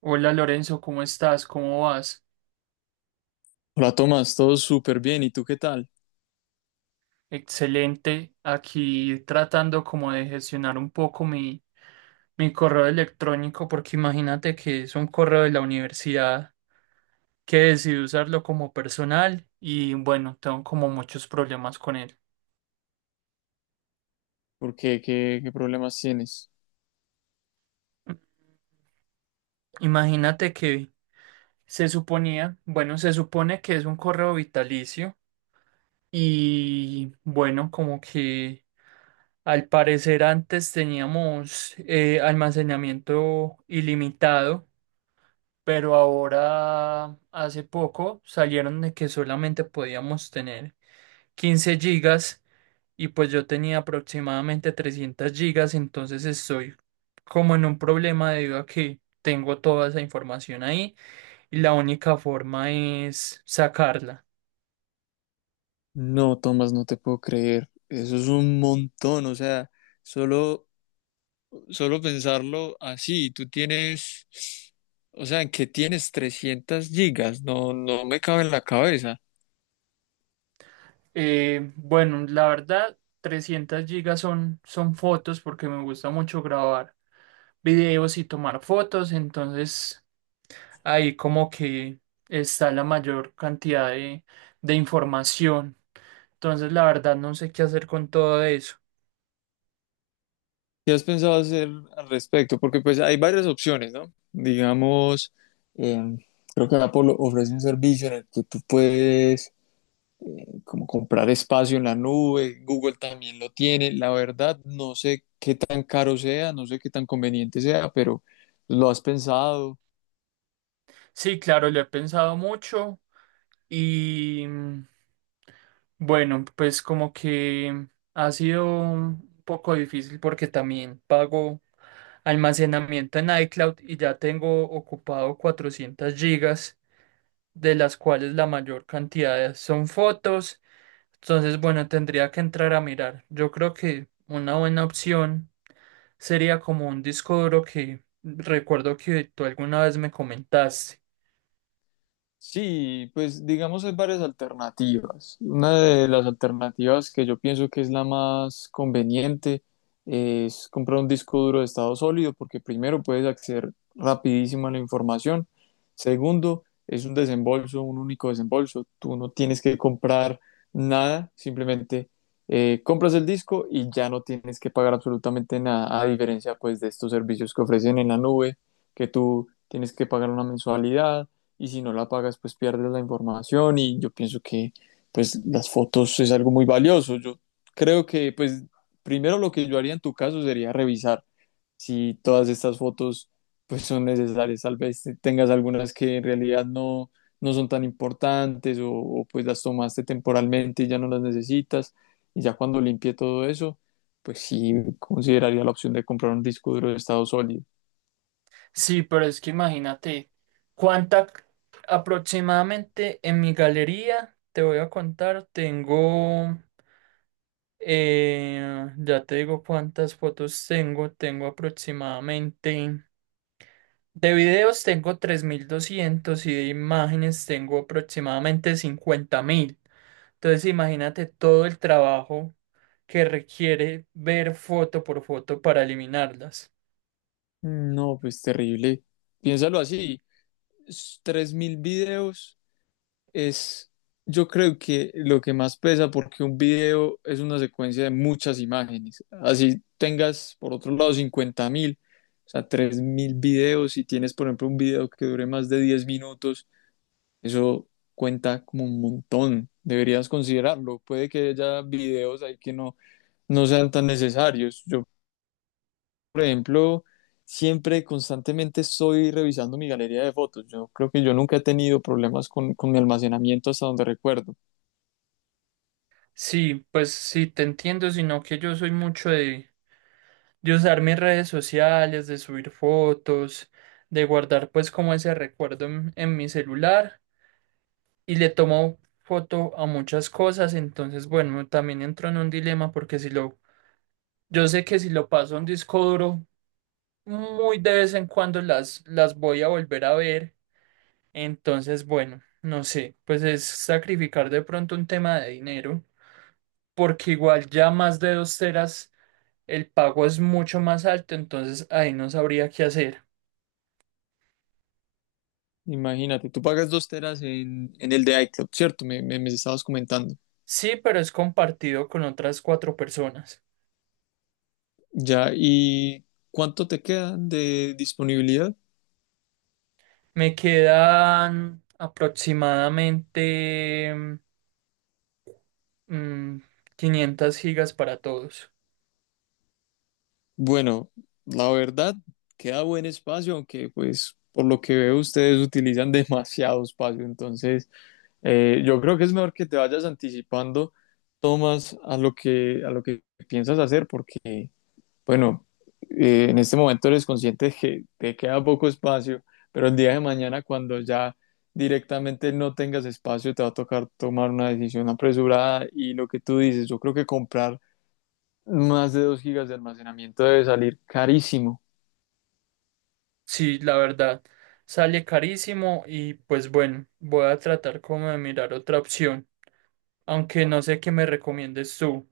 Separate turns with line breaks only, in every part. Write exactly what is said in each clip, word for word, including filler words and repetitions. Hola Lorenzo, ¿cómo estás? ¿Cómo vas?
Hola Tomás, todo súper bien. ¿Y tú qué tal?
Excelente. Aquí tratando como de gestionar un poco mi, mi correo electrónico, porque imagínate que es un correo de la universidad que decidí usarlo como personal y bueno, tengo como muchos problemas con él.
¿Por qué? ¿Qué, qué problemas tienes?
Imagínate que se suponía, bueno, se supone que es un correo vitalicio y bueno, como que. Al parecer antes teníamos eh, almacenamiento ilimitado, pero ahora hace poco salieron de que solamente podíamos tener quince gigas y pues yo tenía aproximadamente trescientas gigas, entonces estoy como en un problema debido a que tengo toda esa información ahí y la única forma es sacarla.
No, Tomás, no te puedo creer. Eso es un montón. O sea, solo, solo pensarlo así. Tú tienes, o sea, ¿en ¿qué tienes trescientas gigas? No, no me cabe en la cabeza.
Eh, bueno, la verdad, trescientas gigas son, son fotos porque me gusta mucho grabar videos y tomar fotos, entonces ahí como que está la mayor cantidad de, de información. Entonces la verdad no sé qué hacer con todo eso.
¿Qué has pensado hacer al respecto? Porque pues hay varias opciones, ¿no? Digamos, em, creo que Apple ofrece un servicio en el que tú puedes como comprar espacio en la nube, Google también lo tiene. La verdad, no sé qué tan caro sea, no sé qué tan conveniente sea, pero ¿lo has pensado?
Sí, claro, lo he pensado mucho y mm, bueno, pues como que ha sido un poco difícil porque también pago almacenamiento en iCloud y ya tengo ocupado cuatrocientas gigas, de las cuales la mayor cantidad son fotos. Entonces, bueno, tendría que entrar a mirar. Yo creo que una buena opción sería como un disco duro que recuerdo que tú alguna vez me comentaste.
Sí, pues digamos hay varias alternativas. Una de las alternativas que yo pienso que es la más conveniente es comprar un disco duro de estado sólido porque primero puedes acceder rapidísimo a la información. Segundo, es un desembolso, un único desembolso. Tú no tienes que comprar nada, simplemente eh, compras el disco y ya no tienes que pagar absolutamente nada, a diferencia pues de estos servicios que ofrecen en la nube, que tú tienes que pagar una mensualidad y si no la pagas, pues pierdes la información y yo pienso que pues las fotos es algo muy valioso. Yo creo que pues primero lo que yo haría en tu caso sería revisar si todas estas fotos pues son necesarias. Tal vez tengas algunas que en realidad no, no son tan importantes o, o, pues las tomaste temporalmente y ya no las necesitas. Y ya cuando limpie todo eso, pues sí consideraría la opción de comprar un disco duro de estado sólido.
Sí, pero es que imagínate cuánta c- aproximadamente en mi galería, te voy a contar, tengo, eh, ya te digo cuántas fotos tengo, tengo aproximadamente. De videos tengo tres mil doscientos y de imágenes tengo aproximadamente cincuenta mil. Entonces imagínate todo el trabajo que requiere ver foto por foto para eliminarlas.
Mm, no, pues terrible. Piénsalo así, s- tres mil videos es, yo creo que lo que más pesa porque un video es una secuencia de muchas imágenes. Así tengas, por otro lado, cincuenta mil, o sea, tres mil videos. Si tienes, por ejemplo, un video que dure más de diez minutos, eso cuenta como un montón. Deberías considerarlo. Puede que haya videos ahí que no, no sean tan necesarios. Yo, por ejemplo, siempre constantemente estoy revisando mi galería de fotos. Yo creo que yo nunca he tenido problemas con, con mi almacenamiento hasta donde recuerdo.
Sí, pues sí, te entiendo, sino que yo soy mucho de, de usar mis redes sociales, de subir fotos, de guardar pues como ese recuerdo en, en mi celular y le tomo foto a muchas cosas, entonces bueno, también entro en un dilema porque si lo yo sé que si lo paso a un disco duro, muy de vez en cuando las, las voy a volver a ver. Entonces, bueno, no sé, pues es sacrificar de pronto un tema de dinero, porque igual ya más de dos teras el pago es mucho más alto, entonces ahí no sabría qué hacer.
Imagínate, tú pagas dos teras en, en el de iCloud, ¿cierto? Me, me, me estabas comentando.
Sí, pero es compartido con otras cuatro personas.
Ya, ¿y cuánto te quedan de disponibilidad?
Me quedan aproximadamente mm, quinientas gigas para todos.
Bueno, la verdad, queda buen espacio, aunque pues por lo que veo ustedes utilizan demasiado espacio, entonces. Eh, yo creo que es mejor que te vayas anticipando, Tomás, a lo que, a lo que piensas hacer, porque, bueno, eh, en este momento eres consciente de que te queda poco espacio, pero el día de mañana, cuando ya directamente no tengas espacio, te va a tocar tomar una decisión apresurada y lo que tú dices, yo creo que comprar más de dos gigas de almacenamiento debe salir carísimo.
Sí, la verdad, sale carísimo y pues bueno, voy a tratar como de mirar otra opción, aunque no sé qué me recomiendes tú.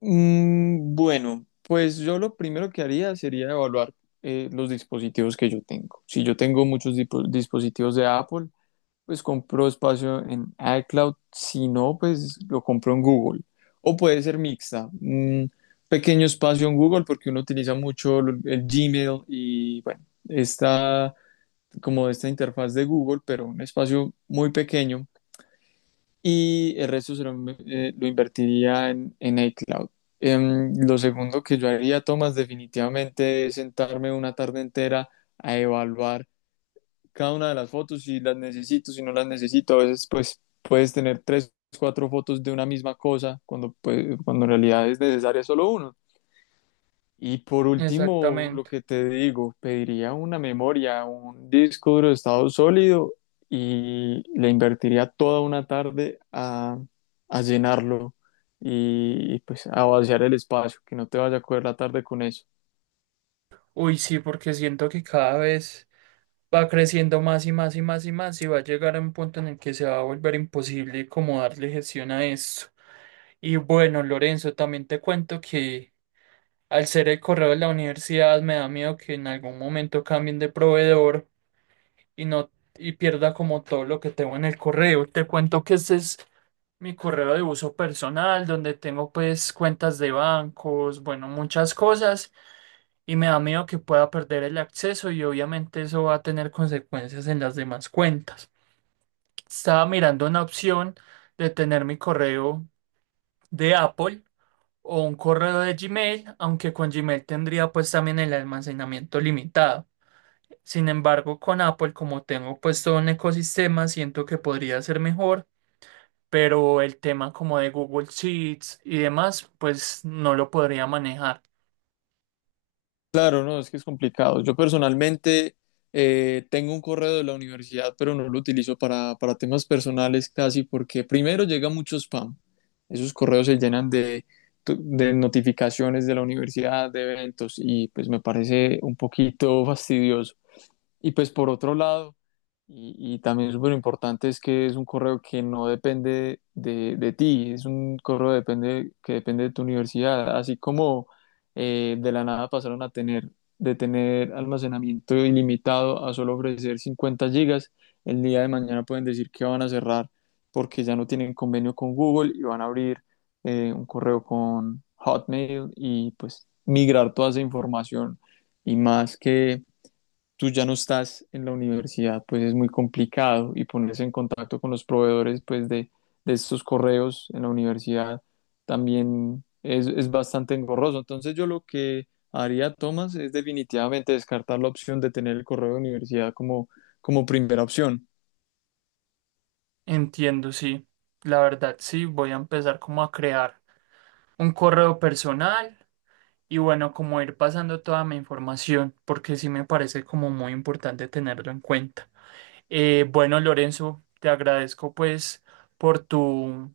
Mm, bueno, pues yo lo primero que haría sería evaluar eh, los dispositivos que yo tengo. Si yo tengo muchos dipo- dispositivos de Apple, pues compro espacio en iCloud. Si no, pues lo compro en Google. O puede ser mixta. Un pequeño espacio en Google porque uno utiliza mucho lo- el Gmail y bueno, está como esta interfaz de Google, pero un espacio muy pequeño y el resto se lo, eh, lo invertiría en, en iCloud. Em, lo segundo que yo haría, Tomás, definitivamente es sentarme una tarde entera a evaluar cada una de las fotos, si las necesito, si no las necesito. A veces, pues, puedes tener tres, cuatro fotos de una misma cosa cuando, pues, cuando en realidad es necesaria solo una. Y por último, lo
Exactamente.
que te digo, pediría una memoria, un disco duro de estado sólido y le invertiría toda una tarde a, a llenarlo y, y, pues a vaciar el espacio, que no te vaya a coger la tarde con eso.
Uy, sí, porque siento que cada vez va creciendo más y más y más y más y va a llegar a un punto en el que se va a volver imposible como darle gestión a esto. Y bueno, Lorenzo, también te cuento que al ser el correo de la universidad me da miedo que en algún momento cambien de proveedor y no y pierda como todo lo que tengo en el correo. Te cuento que este es mi correo de uso personal, donde tengo pues cuentas de bancos, bueno, muchas cosas, y me da miedo que pueda perder el acceso y obviamente eso va a tener consecuencias en las demás cuentas. Estaba mirando una opción de tener mi correo de Apple o un correo de Gmail, aunque con Gmail tendría pues también el almacenamiento limitado. Sin embargo, con Apple, como tengo pues todo un ecosistema, siento que podría ser mejor, pero el tema como de Google Sheets y demás, pues no lo podría manejar.
Claro, no, es que es complicado. Yo personalmente eh, tengo un correo de la universidad, pero no lo utilizo para, para temas personales casi porque primero llega mucho spam. Esos correos se llenan de, tu- de notificaciones de la universidad, de eventos, y pues me parece un poquito fastidioso. Y pues por otro lado, y, y también súper importante, es que es un correo que no depende de, de ti, es un correo depende, que depende de tu universidad, así como eh, de la nada pasaron a tener, de tener almacenamiento ilimitado a solo ofrecer cincuenta gigas, el día de mañana pueden decir que van a cerrar porque ya no tienen convenio con Google y van a abrir eh, un correo con Hotmail y pues migrar toda esa información y más que tú ya no estás en la universidad, pues es muy complicado y ponerse en contacto con los proveedores pues de, de estos correos en la universidad también es, es bastante engorroso. Entonces yo lo que haría, Tomás, es definitivamente descartar la opción de tener el correo de universidad como, como primera opción.
Entiendo, sí. La verdad, sí, voy a empezar como a crear un correo personal y bueno, como ir pasando toda mi información, porque sí me parece como muy importante tenerlo en cuenta. Eh, bueno, Lorenzo, te agradezco pues por tu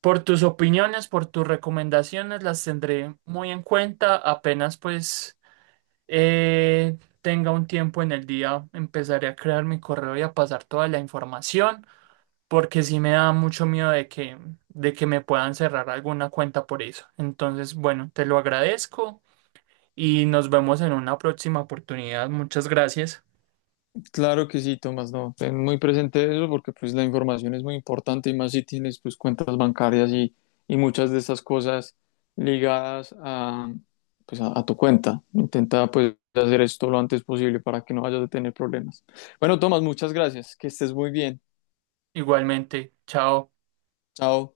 por tus opiniones, por tus recomendaciones, las tendré muy en cuenta. Apenas pues eh, tenga un tiempo en el día, empezaré a crear mi correo y a pasar toda la información, porque sí me da mucho miedo de que, de que, me puedan cerrar alguna cuenta por eso. Entonces, bueno, te lo agradezco y nos vemos en una próxima oportunidad. Muchas gracias.
Claro que sí, Tomás, no, ten muy presente eso porque pues la información es muy importante y más si tienes pues cuentas bancarias y, y muchas de esas cosas ligadas a, pues, a, a tu cuenta. Intenta pues hacer esto lo antes posible para que no vayas a tener problemas. Bueno, Tomás, muchas gracias, que estés muy bien.
Igualmente, chao.
Chao.